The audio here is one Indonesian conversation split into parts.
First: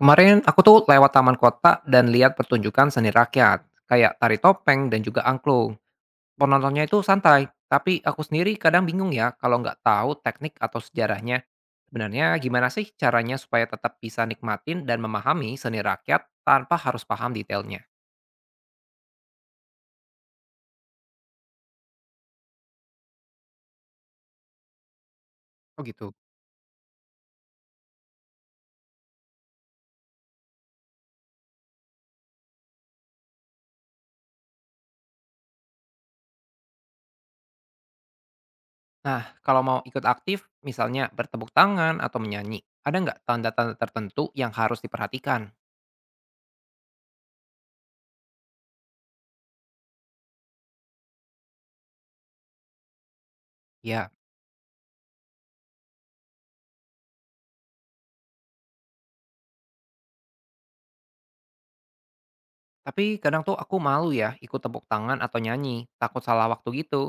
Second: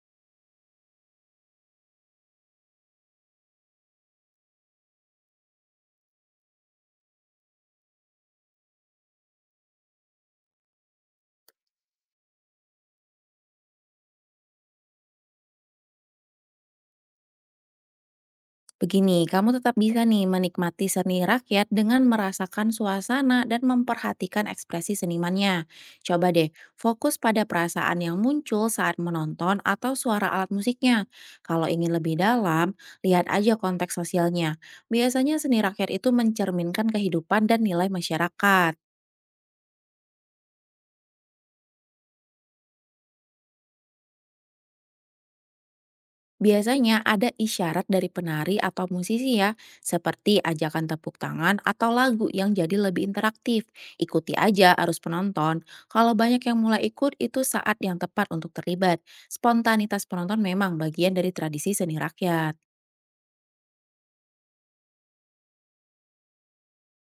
Kemarin aku tuh lewat taman kota dan lihat pertunjukan seni rakyat, kayak tari topeng dan juga angklung. Penontonnya itu santai, tapi aku sendiri kadang bingung ya kalau nggak tahu teknik atau sejarahnya. Sebenarnya gimana sih caranya supaya tetap bisa nikmatin dan memahami seni rakyat tanpa harus paham detailnya? Begini, kamu tetap bisa nih menikmati seni rakyat dengan merasakan suasana dan memperhatikan ekspresi senimannya. Oh gitu. Coba deh, fokus pada perasaan yang muncul saat menonton atau suara alat musiknya. Kalau ingin lebih dalam, lihat aja konteks sosialnya. Biasanya seni rakyat itu mencerminkan kehidupan dan nilai masyarakat. Nah, kalau mau ikut aktif, misalnya bertepuk tangan atau menyanyi, ada nggak tanda-tanda tertentu yang harus diperhatikan? Biasanya ada isyarat dari penari atau musisi ya, seperti ajakan tepuk tangan atau lagu yang jadi lebih interaktif. Ya. Ikuti aja arus penonton. Kalau banyak yang mulai ikut, itu saat yang tepat untuk terlibat. Spontanitas penonton memang bagian dari tradisi seni rakyat. Tapi kadang tuh aku malu ya ikut tepuk tangan atau nyanyi, takut salah waktu gitu.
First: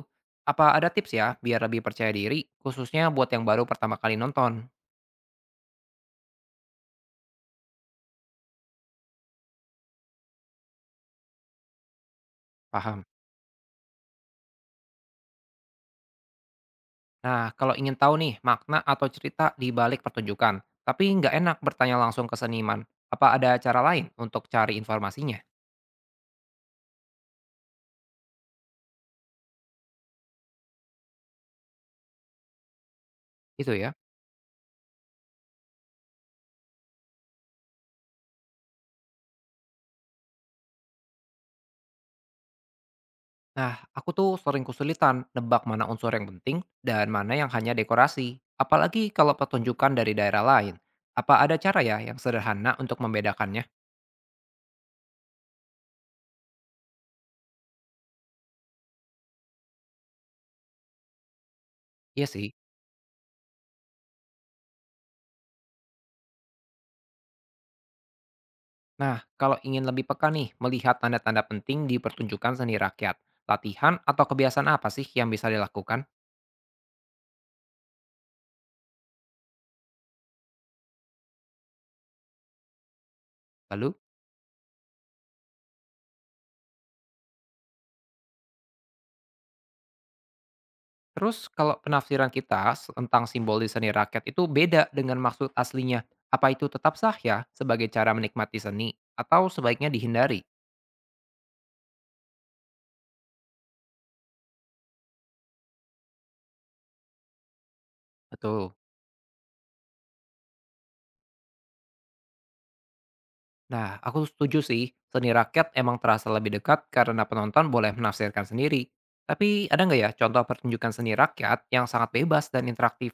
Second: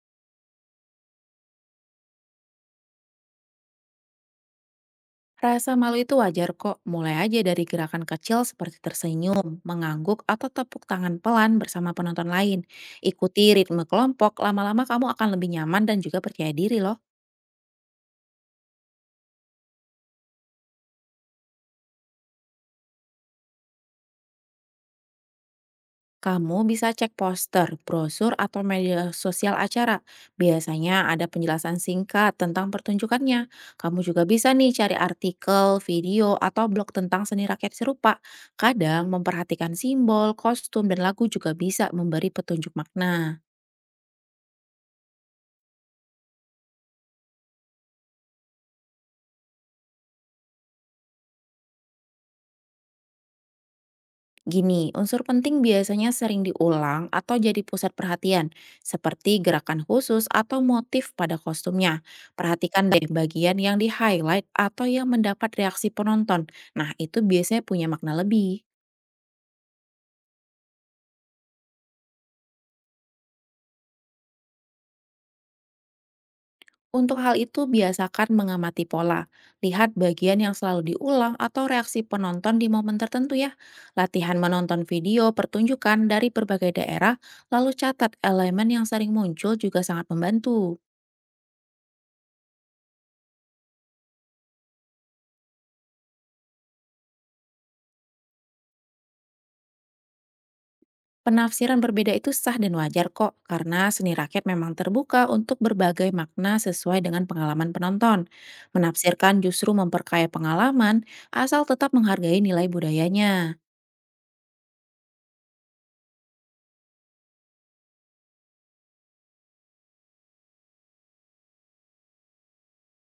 Apa ada tips ya biar lebih percaya diri, khususnya buat yang baru pertama kali nonton? Rasa malu itu wajar kok, mulai aja dari gerakan kecil seperti tersenyum, mengangguk, atau tepuk tangan pelan bersama penonton lain. Paham. Ikuti ritme kelompok, lama-lama kamu akan lebih nyaman dan juga percaya diri loh. Nah, kalau ingin tahu nih makna atau cerita di balik pertunjukan, tapi nggak enak bertanya langsung ke seniman, apa ada cara lain untuk cari informasinya? Kamu bisa cek poster, brosur, atau media sosial acara. Biasanya ada penjelasan singkat tentang pertunjukannya. Itu ya. Kamu juga bisa nih cari artikel, video, atau blog tentang seni rakyat serupa. Kadang memperhatikan simbol, kostum, dan lagu juga bisa memberi petunjuk makna. Nah, aku tuh sering kesulitan nebak mana unsur yang penting dan mana yang hanya dekorasi. Apalagi kalau pertunjukan dari daerah lain. Apa ada cara ya yang sederhana untuk membedakannya? Gini, unsur penting biasanya sering diulang atau jadi pusat perhatian, seperti gerakan khusus atau motif pada kostumnya. Iya sih. Perhatikan deh bagian yang di-highlight atau yang mendapat reaksi penonton. Nah, itu biasanya punya makna lebih. Nah, kalau ingin lebih peka nih melihat tanda-tanda penting di pertunjukan seni rakyat, latihan atau kebiasaan apa sih yang bisa dilakukan? Untuk hal itu, biasakan mengamati pola. Lihat bagian yang selalu diulang atau reaksi penonton di momen tertentu ya. Lalu, Latihan menonton video pertunjukan dari berbagai daerah, lalu catat elemen yang sering muncul juga sangat membantu. terus kalau penafsiran kita tentang simbol di seni rakyat itu beda dengan maksud aslinya, apa itu tetap sah ya sebagai cara menikmati seni atau sebaiknya dihindari? Penafsiran berbeda itu sah dan wajar kok, karena seni rakyat memang terbuka untuk berbagai makna sesuai dengan pengalaman penonton. Betul. Menafsirkan justru memperkaya pengalaman, asal tetap menghargai nilai budayanya. Nah, aku setuju sih, seni rakyat emang terasa lebih dekat karena penonton boleh menafsirkan sendiri. Tapi ada nggak ya contoh pertunjukan seni rakyat yang sangat bebas dan interaktif?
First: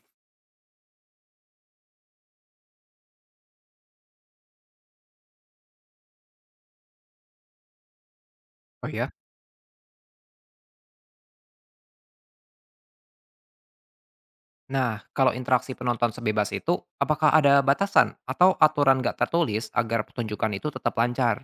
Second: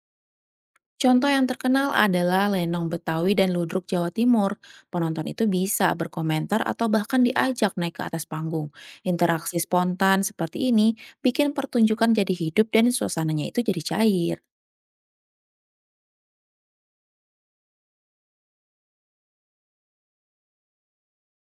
Contoh yang terkenal adalah Lenong Betawi dan Ludruk Jawa Timur. Penonton itu bisa berkomentar atau bahkan diajak naik ke atas panggung. Oh ya. Interaksi spontan seperti ini bikin pertunjukan jadi hidup dan suasananya itu jadi cair. Nah, kalau interaksi penonton sebebas itu, apakah ada batasan atau aturan nggak tertulis agar pertunjukan itu tetap lancar?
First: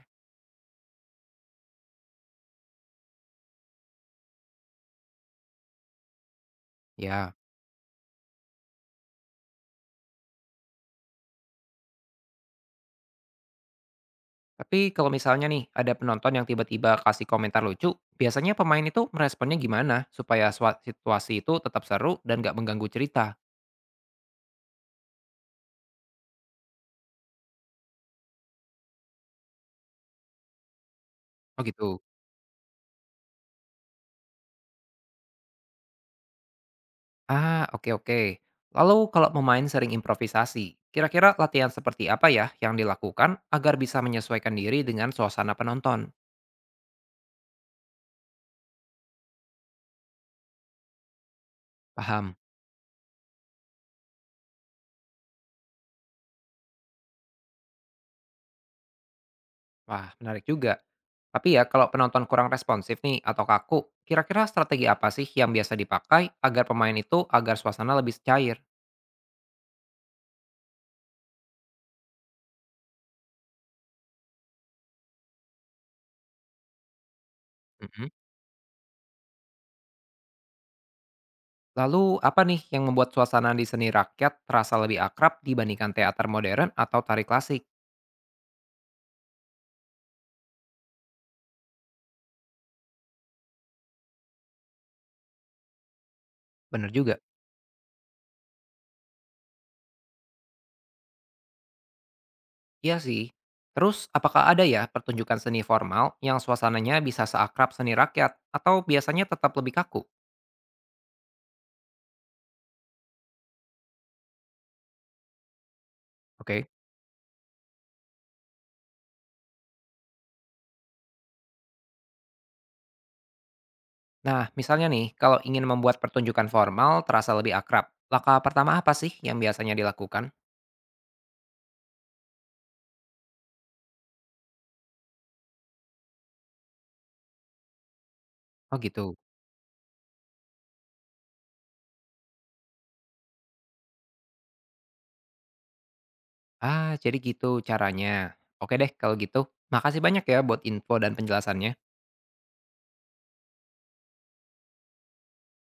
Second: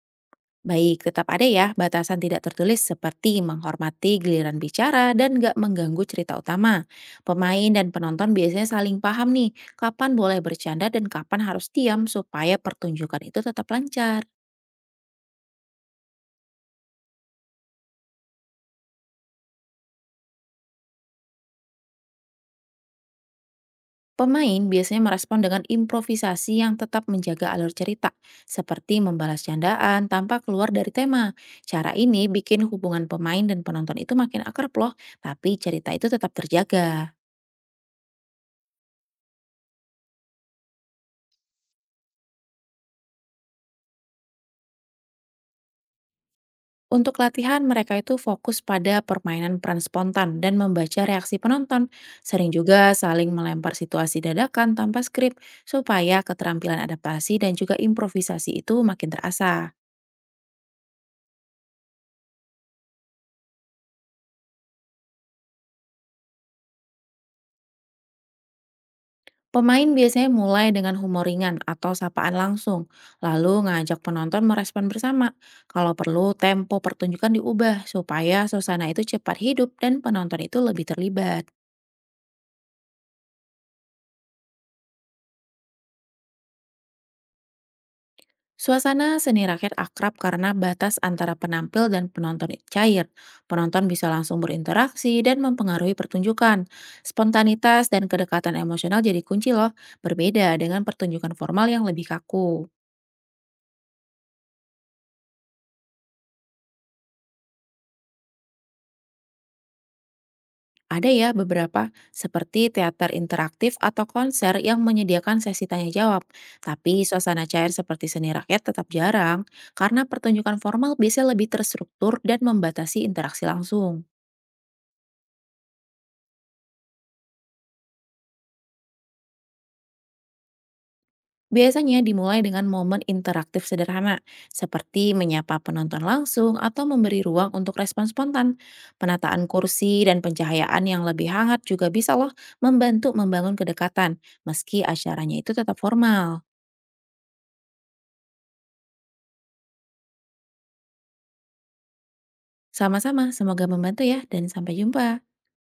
Baik, tetap ada ya batasan tidak tertulis seperti menghormati giliran bicara dan nggak mengganggu cerita utama. Ya, Pemain dan penonton biasanya saling paham nih kapan boleh bercanda dan kapan harus diam supaya pertunjukan itu tetap lancar. tapi kalau misalnya nih ada penonton yang tiba-tiba kasih komentar lucu, biasanya pemain itu meresponnya gimana supaya situasi itu tetap seru dan nggak mengganggu cerita? Pemain biasanya merespon dengan improvisasi yang tetap menjaga alur cerita, seperti membalas candaan tanpa keluar dari tema. Oh Cara gitu. ini bikin hubungan pemain dan penonton itu makin akrab loh, tapi cerita itu tetap terjaga. Ah, oke, oke. Lalu kalau pemain sering improvisasi, kira-kira latihan seperti apa ya yang dilakukan agar bisa menyesuaikan diri dengan suasana penonton? Untuk latihan, mereka itu fokus pada permainan peran spontan dan membaca reaksi penonton. Paham. Sering juga saling melempar situasi dadakan tanpa skrip, supaya keterampilan adaptasi dan juga improvisasi itu makin terasa. Wah, menarik juga. Tapi ya, kalau penonton kurang responsif nih atau kaku, kira-kira strategi apa sih yang biasa dipakai agar pemain itu agar suasana lebih cair? Pemain biasanya mulai dengan humor ringan atau sapaan langsung, lalu ngajak penonton merespon bersama. Kalau perlu, tempo pertunjukan diubah Mhm. supaya suasana itu cepat hidup dan penonton itu lebih terlibat. Lalu, apa nih yang membuat suasana di seni rakyat terasa lebih akrab dibandingkan teater modern atau tari klasik? Suasana seni rakyat akrab karena batas antara penampil dan penonton cair. Penonton bisa langsung berinteraksi dan mempengaruhi pertunjukan. Bener juga. Spontanitas dan kedekatan emosional jadi kunci loh, berbeda dengan pertunjukan formal yang lebih kaku. Iya sih. Terus, apakah ada ya pertunjukan seni formal yang suasananya bisa seakrab seni rakyat atau biasanya tetap lebih kaku? Ada ya beberapa, seperti teater interaktif atau konser yang menyediakan sesi tanya-jawab. Oke. Tapi suasana cair seperti seni rakyat tetap jarang, karena pertunjukan formal bisa lebih terstruktur dan membatasi interaksi langsung. Nah, misalnya nih, kalau ingin membuat pertunjukan formal terasa lebih akrab, langkah pertama apa sih yang biasanya dilakukan? Biasanya dimulai dengan momen interaktif sederhana, seperti menyapa penonton langsung atau memberi ruang untuk respon spontan. Oh gitu. Penataan kursi dan pencahayaan yang lebih hangat juga bisa loh membantu membangun kedekatan, meski acaranya itu tetap formal. Ah, jadi gitu caranya. Oke deh kalau gitu. Makasih banyak ya buat info dan penjelasannya. Sama-sama, semoga membantu ya, dan sampai jumpa.